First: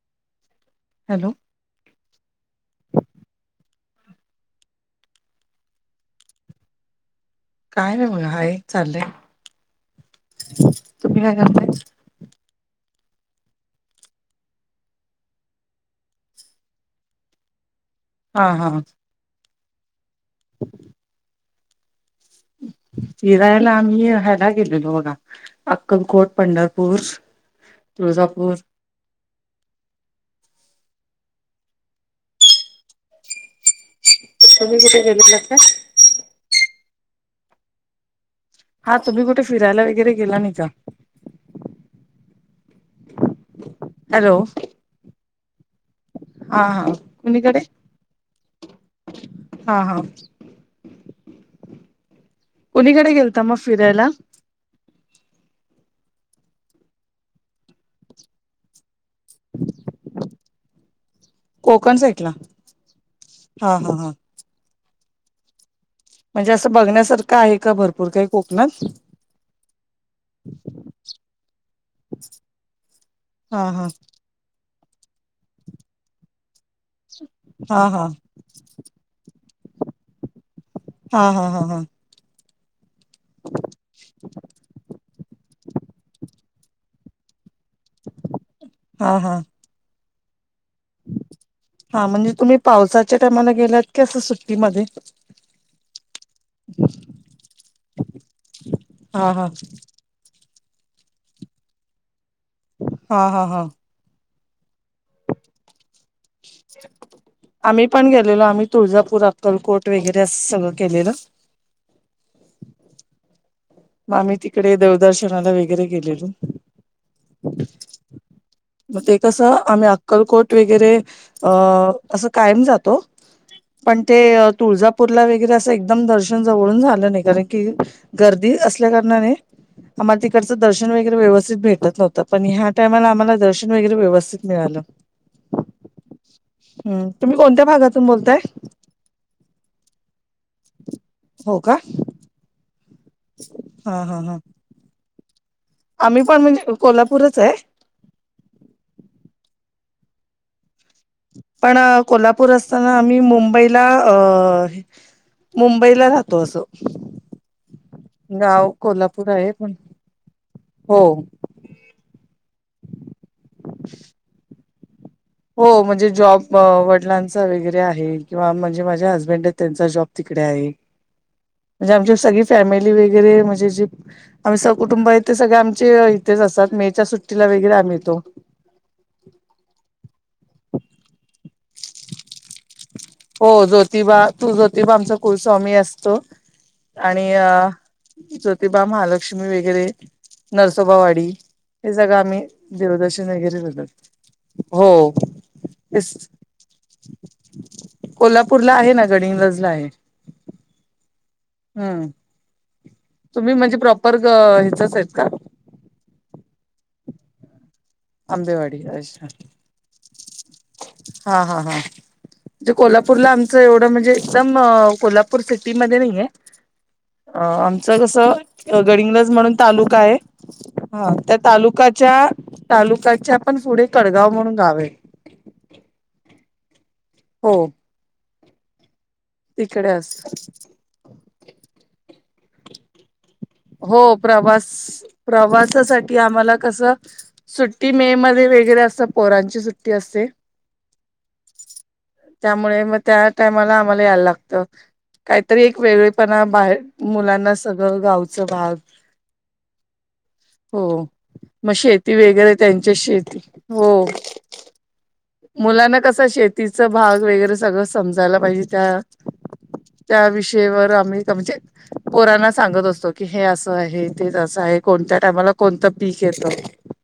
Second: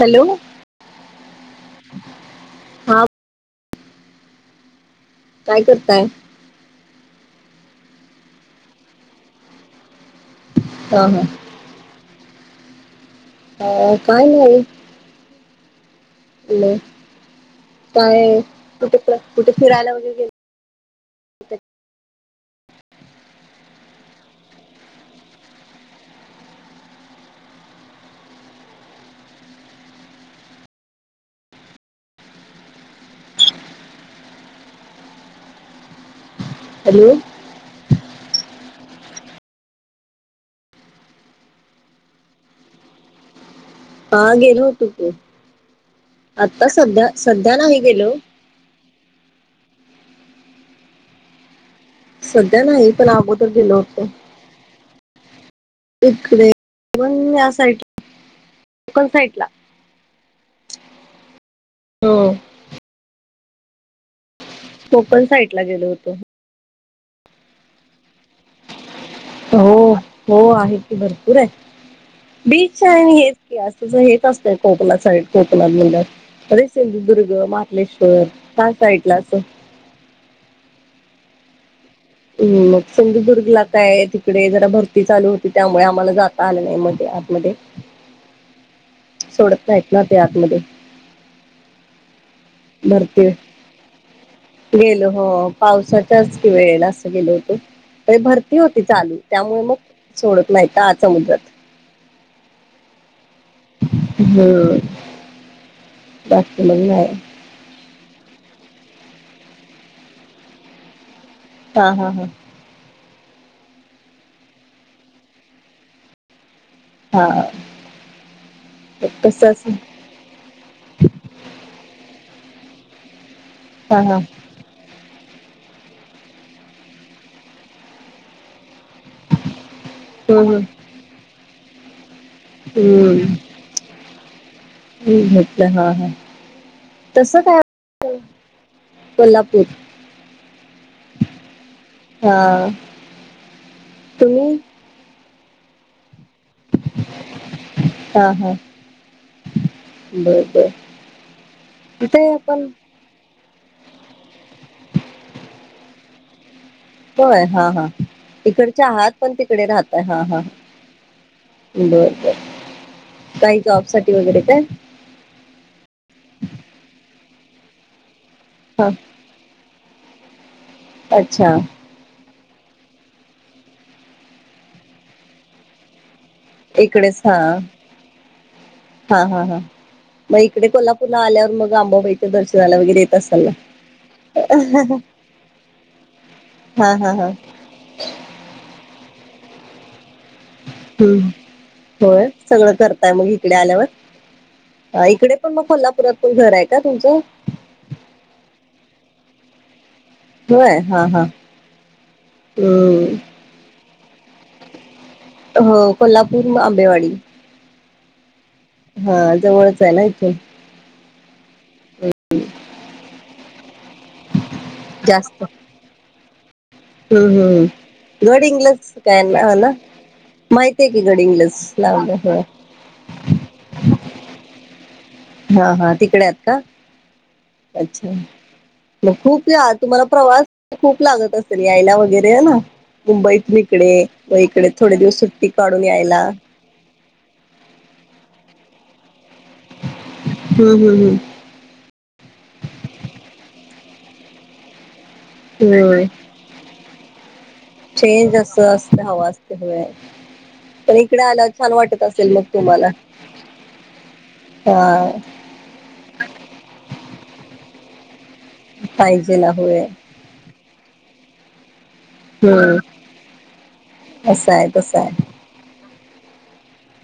Hello.... hello.... हा काय करताय? काय नाही मग हाय चाललंय. हा हा तुम्ही काय करताय? हाव काय नाही.... काय चाललंय काय हा कुठे कुठे फिरायला वगैरे गेलते.... ह [inaudible] फिरायला आम्ही ह्याला गेलेलो बघा... अक्कलकोट पंढरपूर तुळजापूर..... तुम्ही कुठे गेलेल्लात काय? हॅलो... हा तुम्ही कुठे फिरायला वगैरे गेला नाही का? हा हॅलो गेलो होतो की.... हा आता हा सध्या सध्या कुणीकडे नाही गेलो... हा हा.... सध्या नाही पण कुणीकडे गेलता अगोदर मग गेलो फिरायला होतो.... इकडे कोकण या साईड कोकण साईड ला.... कोकण साईटला हो हा हा हा..... कोकण साईट ला गेलो होतो.... म्हणजे असं बघण्यासारखं आहे का भरपूर काही कोकणात...... हो हो आहे की भरपूर आहे बीच आहे हेच की हा हा असं हे.... असतय कोकणात सगळे कोकणात म्हटल्यावर अरे सिंधुदुर्ग हा हा मारलेश्वर काय.... साईडला असं... हा हा हा हा.... हम् मग सिंधुदुर्ग ला काय तिकडे जरा भरती चालू होती त्यामुळे आम्हाला जात.... आल नाही मध्ये आतमध्ये..... हा हा.... करतायत ते आतमध्ये.... हा म्हणजे तुम्ही.... पावसाच्या भरतीये टायमाला गेलात की असं सुट्टीमध्ये गेलो हो पावसाच्याच वेळेला असं गेलो होतो... भरती होती चालू हा हा त्यामुळे मग सोडत नाही ना आत समुद्रात...... हा हा हा... हम्.... बाकी मग नाही आम्ही पण गेलेलो आम्ही तुळजापूर अक्कलकोट वगैरे असं सगळं केलेलं हा हा हा मग आम्ही तिकडे देवदर्शनाला वगैरे गेलेलो हा मग ते कस कसं असं आम्ही अक्कलकोट वगैरे अस कायम जातो हा पण हा ते तुळजा पुरला वगैरे असं एकदम दर्शन जवळून झालं नाही कारण की गर्दी अस ळ्या कारणाने आम्हाला हं तिकडचं दर्शन वगैरे व्यवस्थित भेटत नव्हतं पण ह्या टायमाला हं आम्हाला दर्शन वगैरे व्यवस्थित मिळालं हं घेतलं हा हा हम्म तुम्ही तसं काय कोणत्या भागातून बोलताय कोल्हापूर हो का हा हा हा हा तुम्ही आम्ही पण म्हणजे कोल्हापूरच आहे हा हा बर बर पण तिथे कोल्हापूर आपण असताना आ मी मुंबईला अ मुंबईला राहतो असं होय हा हा गाव तिकडच्या आहात कोल्हापूर पण आहे तिकडे राहतय हा हा हो बर बर काय जॉब साठी वगैरे काय हो म्हणजे जॉब वडिलांचा वगैरे आहे किंवा म्हणजे हा माझ्या हसबंड त्यांचा जॉब तिकडे आहे अच्छा म्हणजे आमची सगळी फॅमिली वगैरे म्हणजे जे आम्ही सह कुटुंब आहेत ते सगळे आमचे तेच असतात मेच्या इकडेच हा सुट्टीला वगैरे रे आम्ही येतो हा हा हा मग इकडे कोल्हापूरला आल्यावर मग आंबाबाईच्या दर्शनाला वगैरे येत असाल हो ना ज्योतिबा तू ज्योतिबा आमचा कुलस्वामी असतो हा हा हा आणि अ ज्योतिबा महालक्ष्मी वगैरे नरसोबावाडी हम्म हे सगंळं होय आम्ही सगळं करताय मग देवदर्शन इकडे वगैरे आल्यावर बघतो इकडे पण मग कोल्हापुरात पण घर आहे का तुमचं कोल्हापूरला आहे ना गडहिंग्लज ला आहे होय हा हा हम्म हम तुम्ही म्हणजे प्रॉपर हचच आहेत का हो कोल्हापूर आंबेवाडी आंबेवाडी हा अच्छा जवळच आहे ना इथून हा हा हा म्हणजे कोल्हापूरला आमचं एवढं म्हणजे एकदम कोल्हापूर जास्त सिटीमध्ये नाहीये हम्म अ हम् आमचं कसं गडहिंग्लज काय गडिंग्लज म्हणून ना तालुका आहे माहिती आहे की हा त्या गडहिंग्लज ला तालुकाच्या हो तालुकाच्या पण पुढे कडगाव म्हणून गाव आहे हा हा तिकडे आहेत का हो अच्छा मग खूप या तिकडे तुम्हाला असत प्रवास खूप लागत असेल यायला वगैरे ना मुंबईत इकडे हो व इकडे प्रवास थोडे दिवस सुट्टी काढून यायला कस सुट्टी मे मध्ये वगैरे अस पोरांची सुट्टी असते हम्म हम्म त्यामुळे मग त्या टायमाला आम्हाला यायला लागत काहीतरी हम्म एक हम्म वेगळेपणा बाहेर मुलांना सगळं गावच स असत हवा असते हवे पण हो इकडे आल्यावर छान मग वाटत शेती असेल मग वगैरे तुम्हाला त्यांच्या शेती हो हा मुलांना कस शेतीचा भाग वगैरे सगळं समजायला पाहिजे. त्या पायजेल आहे. त्या विषयीवर आम्ही म्हणजे पोरांना हम्म सांगत असतो की हे असं आहे, ते तसं आहे कोणत्या टामाला कोणतं पीक येतं?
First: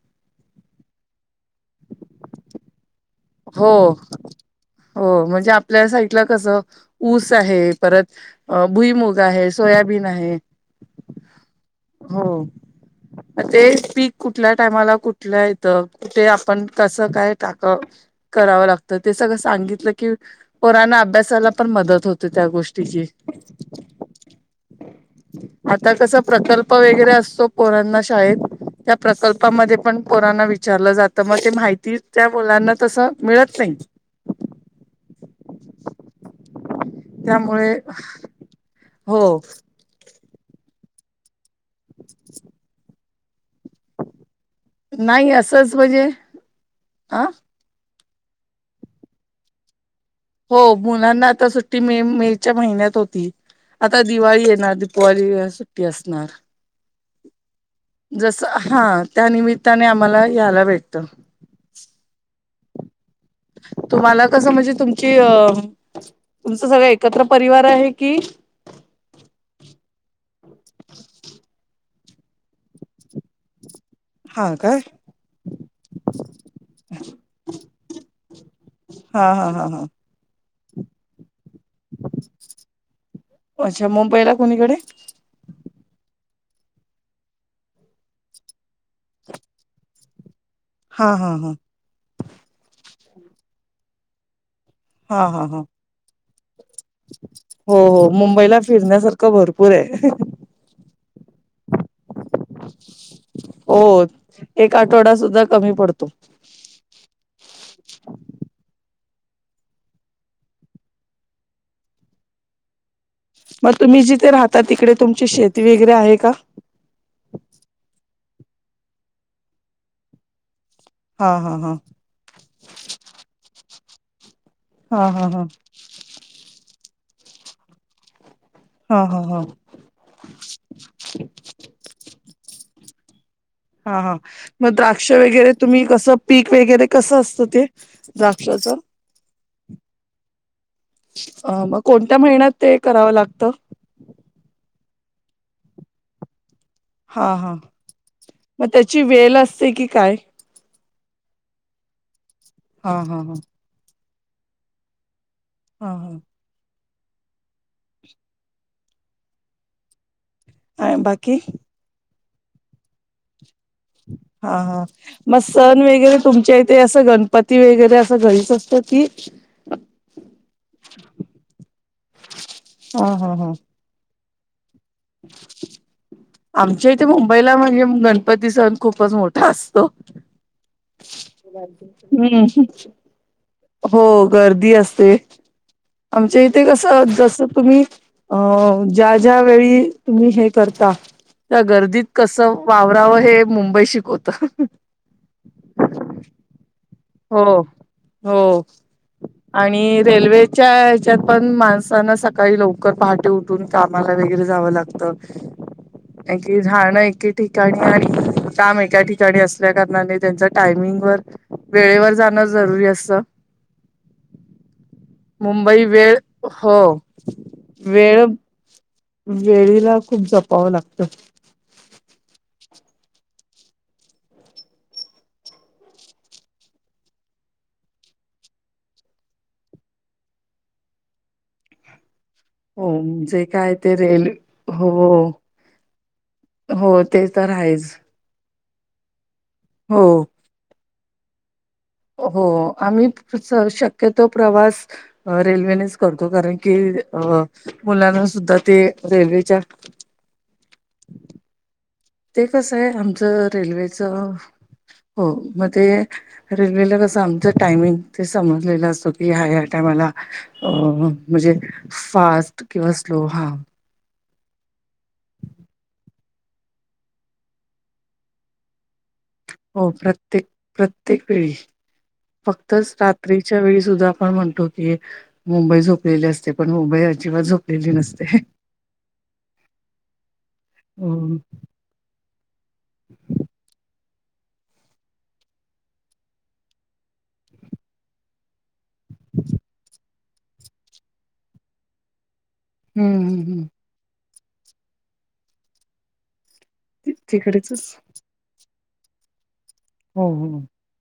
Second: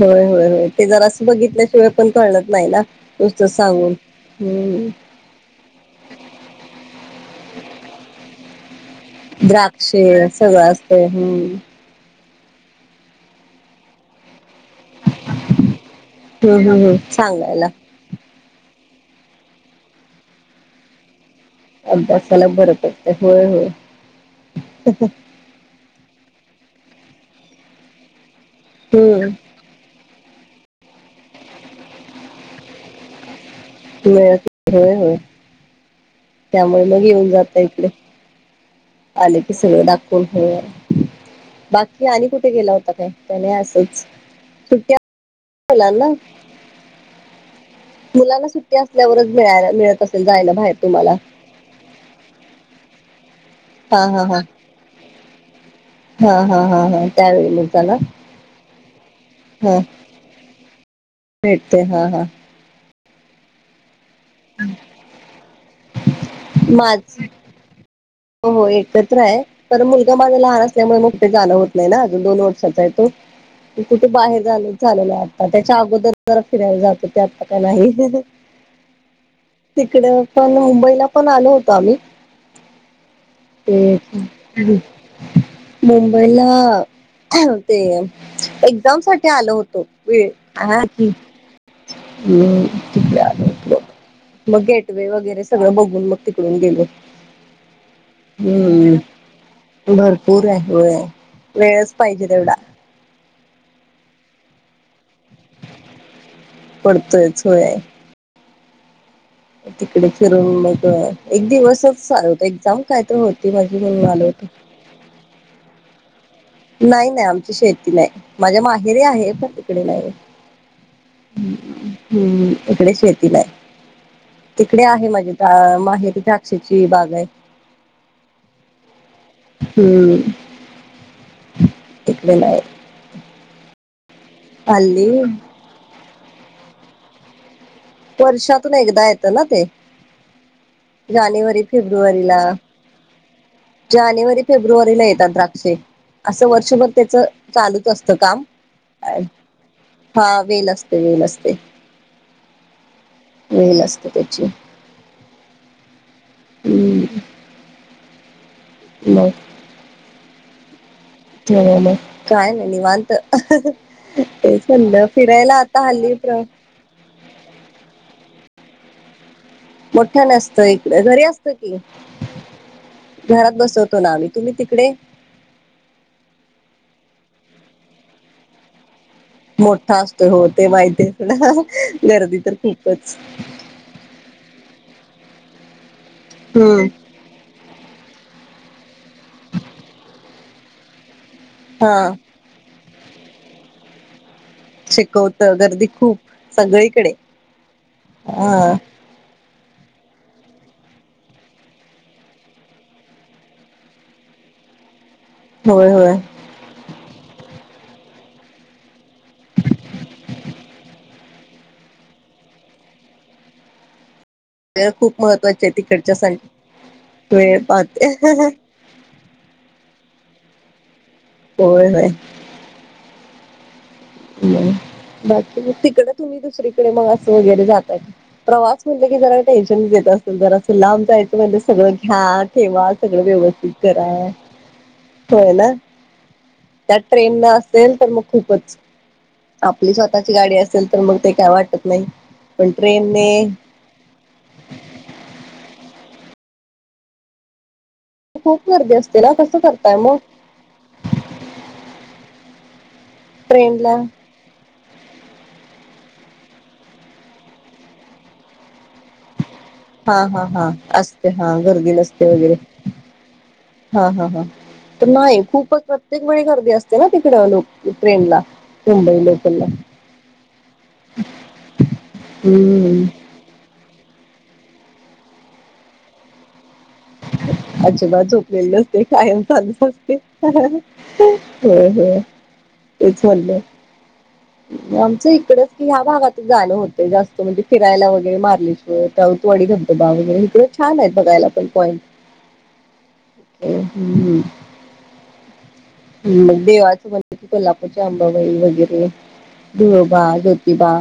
होय होय होय ते जरा असं बघितल्याशिवाय पण कळत नाही ना? नुसतं हो सांगून हम्म हो म्हणजे आप ल्या साईडला कस ऊस आहे परत अ भुईमुग आहे, द्राक्षे सोयाबीन आहे सगळं असतय हम्म हो. ते पीक कुठल्या टायमाला? कुठल येत? कुठे आपण हम्म हम्म हम्म कसं काय सांगायला टाक करावं लागतं ते सगळं सांगितलं की पोराना अभ्यासाला पण मदत होते त्या अभ्यासाला बरं गोष्टीची. पडतय होय होय आता कस प्रकल्प वगैरे असतो पोरांना शाळेत त्या हम्म प्रकल्पामध्ये पण पोरांना विचारलं जातं मग ते माहिती त्या मुलांना तसं मिळत नाही. [unintelligible] होय हो त्यामुळे मग येऊन जात त्यामुळे इथले, हो आले की सगळं दाक हो बाकी आणि कुठे गेला होता काय? त्का नाही अस [unintelligible] नाही असंच म्हणजे मुलांना अं मुलांना सुट्टी असल्यावरच मिळाय मिळत अस हो मुलांना आता सु ती मे मेच्या महिन्यात होती, आता हा हा हा दिवाळी येणार दीपवली हा हा हा हा. काता ना [unintelligible] जस हा त्यानिमित्ताने आम्हाला यायला भेटत भेटते हा हा. तुम्हाला कसं म्हणजे तुमची, अ तुमचं सगळं एकत्र परिवार आहे की? हो हो एकत्र आहे. तर मुलगा माझा लहान असल्यामुळे मग ते जाणं होत नाही ना अजून दोन वर्षाचा आहे तो. कुठे बाहेर हा जायला काय झालेलं, आता त्याच्या अगोदर जरा फिरायला जातो ते आता काय नाही. ह [inaudible] हा हा हा हा. काल मुंबईला पण आलो होतो आम्ही अच्छा ते मुंबईला कोणीकडे मुंबईला ते, एक्झाम साठी आलो होतो. ् हा हा हा मगे [unintelligible] गेट वे हा वगैरे हा हा सगळं बघून, मग तिकडून गेलो. हो हो मुंबईला फिरण्यासारखं भरपूर हम्म आहे भरपूर आहे व वेळच पाहिजे तेवढा हो एक आठवडा सुद्धा कमी पडतो. पडतोयच होय. तिकडे फिरून मग एक दिवसच चालतो एक्झाम. काय तर होती मग माझी तुम्ही म्हणून आलो जिथे होतो. राहता तिकडे तुमची शेती वगैरे आहे का? नाही नाही आमची शेती नाही माझ्या माहेरी आहे पण तिकडे नाही. हा ह हा हा हम्म इकडे शेती नाय. तिकडे हा आहे हा हा माझी माहेरी द्राक्षाची बाग आहे. हा हा हा. हम्म तिकडे नाही. हा हा मग हल्ली द्राक्ष वगैरे तुम्ही कसं पीक वगैरे कसं असतं ते? द्राक्षाचं वर्षातून एकदा येतं ना ते. जानेवारी अ मग कोणत्या फेब्रुवारीला महिन्यात ते करावं लागतं जानेवारी फेब्रुवारीला येतात द्राक्षे असं वर्षभर त्याच हा हा चालूच असत काम मग त्याची वेल असते की काय हा वेल असते वेल असते. हा हा हा वेल असते त्याची हा हं हम्म नाय. काय बाकी काय नाय निवांत हा तेच हा म्हणलं म फिरायला आता सण हल्ली वगैरे तुमच्या इ ते असं गणपती वगैरे असं घरीच असतं की मोठं नसत इकडे घरी असत की हा हा हा घरात बसवत तो ना आम्ही तुम्ही तिकडे आमच्या इथे मुंबईला म्हणजे गणपती सण खूपच मोठा असतो. हो ते माहिती आहे ना गर्दी तर हम्म खूपच हो गर्दी असते आमच्या इथे हम्म कसं जस तुम्ही अ ज्या ज्या वेळी तुम्ही हे करता त्या गर्दीत हा कस वावराव हे मुंबई शिकवतं. शिकवत गर्दी खूप सगळीकडे हो हो हा आणि रेल्वेच्या ह्याच्यात पण माणसांना सकाळी लवकर पहाटे उठ उठून कामाला वगैरे जावं लागत. होय होय. कारण की राहण एके ठिकाणी आणि काम एका ठिकाणी असल्या कारणाने त्यांचा टायमिंग वर वेळेवर जाणं जरुरी असत. वेळ खूप महत्त्वाची आहे तिकडच्या हो साठी वेळ पाहते. वेळ वेळीला खूप जपावं लागतं. होय होय. म बाकी म तिकड तुम्ही दुसरीकडे मग असं वगैरे जाता प्रवास म्हणल की जरा टेन्शन येत असल जरासं लांब जायचं म्हणल्यावर सगळं घ्या. ठेवा हो सगळं जे व्यवस्थित काय ते करा रेल हो होय ना त्यात हो ते ट्रेन न तर आहेच असेल तर मग खूपच आपली हो स्वतःची गाडी असेल तर मग ते काय वाटत नाही. हो पण आम्हीच ट्रेनने स शक शक्यतो प्रवास रेल्वेनेच करतो कारण की अ मुलांना सुद्धा खूप ते गर्दी असते ना कसं रेल्वेच्या करताय मग ते कसं आहे आमचं ट्रेनला रेल्वेचं हो म ते रेल्वेला कसं आमचं टायमिंग ते समजलेलं असत हया हया टाईमाला हा हा हा अ असते हा म्हणजे गर्दी नसते वगैरे फास्ट किंवा स्लो हा हा हा हा त नाही खूपच प्रत्येक वेळी गर्दी असते ना तिकड लोक ट्रेन ला मुंबई लोकल ला हो प्रत्येक प्रत्येक वेळी फक्त हम्म श्रात र्रीच्या वेळी सुद्धा आपण म्हणतो की मुंबई झोपलेली असते. पण मुंबई अजि अजिबात झोपलेली नसते, कायम चालूच असते. हो. हम्म होय, होय तेच म्हणलं. आमचं इकडच की ह्या भागातच जाण होतय जास्त, म्हणजे फिरायला वगैरे मारली हो ताऊतवाडी धबधबा वगैरे, इकडं छान आहेत बघायला पण पॉइंट. हम्म, हम्, हम् ह्हह ह्,, मग देवाचं म्हणलं क तिकडेचच कोल्हापूरच्या अंबाबाई वगैरेऽऽ धुळोबा,, हो हो ज्योतीिबा,,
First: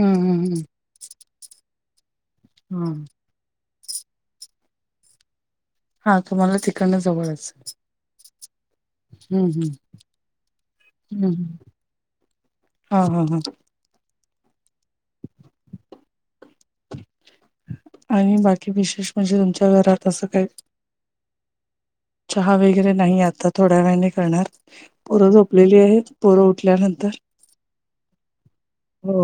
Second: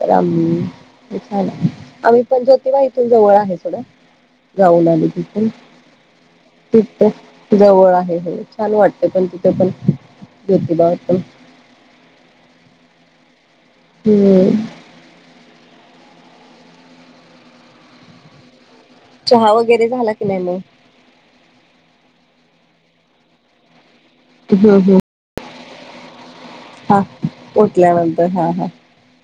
तर. आम. हम्म हम्म छान आय,, आम्ही पण ज्योतिबा इथून जवळ आहे सोडाऽ जाऊन आली हा हा तुम्हाला तिथ,, तिकडनं जवळच त जवळ आहे. छान वाटतय पण,, हम्म तिथं पण हम्म ज्योतिबा वर पण. हम्म हा, हा, हा हम्म, आणि,, बाकी विशेष म्हणजे चहा तुमच्या वगैरे घरात झाला की असं नाही काय? मग चहा वगैरे नाही आता,, थोड्या वेळाने करणार. हम्म हम्म पोरं जोपलेली आहेत. पोरं उठल्यावर. हा,, ऊटल्यानंतर,,, हा, हा हो,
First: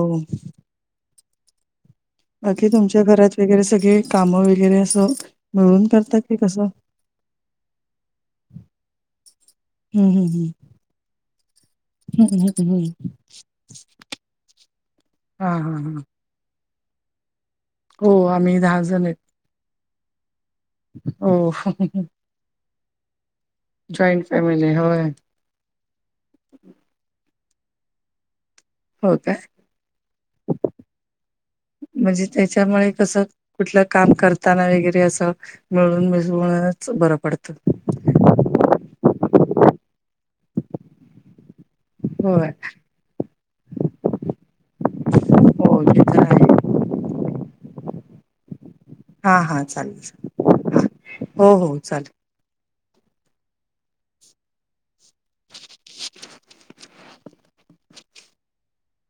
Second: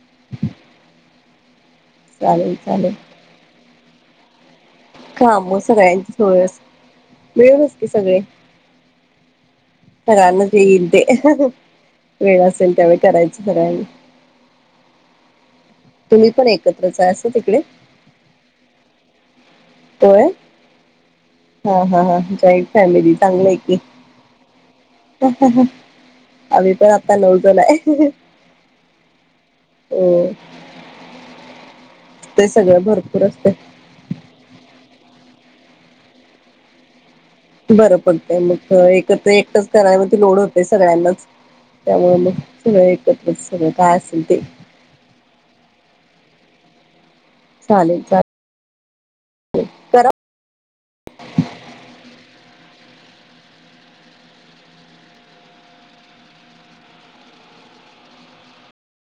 चालेल बाकीी चालेल तुमच्या घरात वगैरे सगळे,, काम वगैरे असऽऽ काम सगळ्यांची होय,,, मिळूनच की सगळ्या चीऽ हम्म सगळ्या ना हम्म जे ईल ते ऽ हम्म वेळ हम्म हम्म असेल हम्म त्यावेळी करायच,,, सर्वांनी ऽ हा, हा, हा एकतच असं तिकडे? हो,, आम्ही दहा जण आहेत. होय!, हो हा, हा, हा जॉईंट फॅमिली चांगली आहे की. जॉईंट फॅमिली होय. आम्ही पण आता नऊजन आय. हो काय? म्हणजे ते सगळं त्याच्यामुळे कस, भरपूर असते कुठलं काम करतऽ ताना वगैरे असं,, मिळून मिसळूच बरं पडतंऽ बरं पडतय,, मग एक एकटचऽ कराय वरती लोड होतय सगळ्यांनाच,,, त्यामुळे मग होय सगळं एकत्र सगळं,, काय असेल तेऽ हो ते तर आहे चालेल चालेल. हा, हा, चालेल करा चालेल,,, हो हो, चालेल.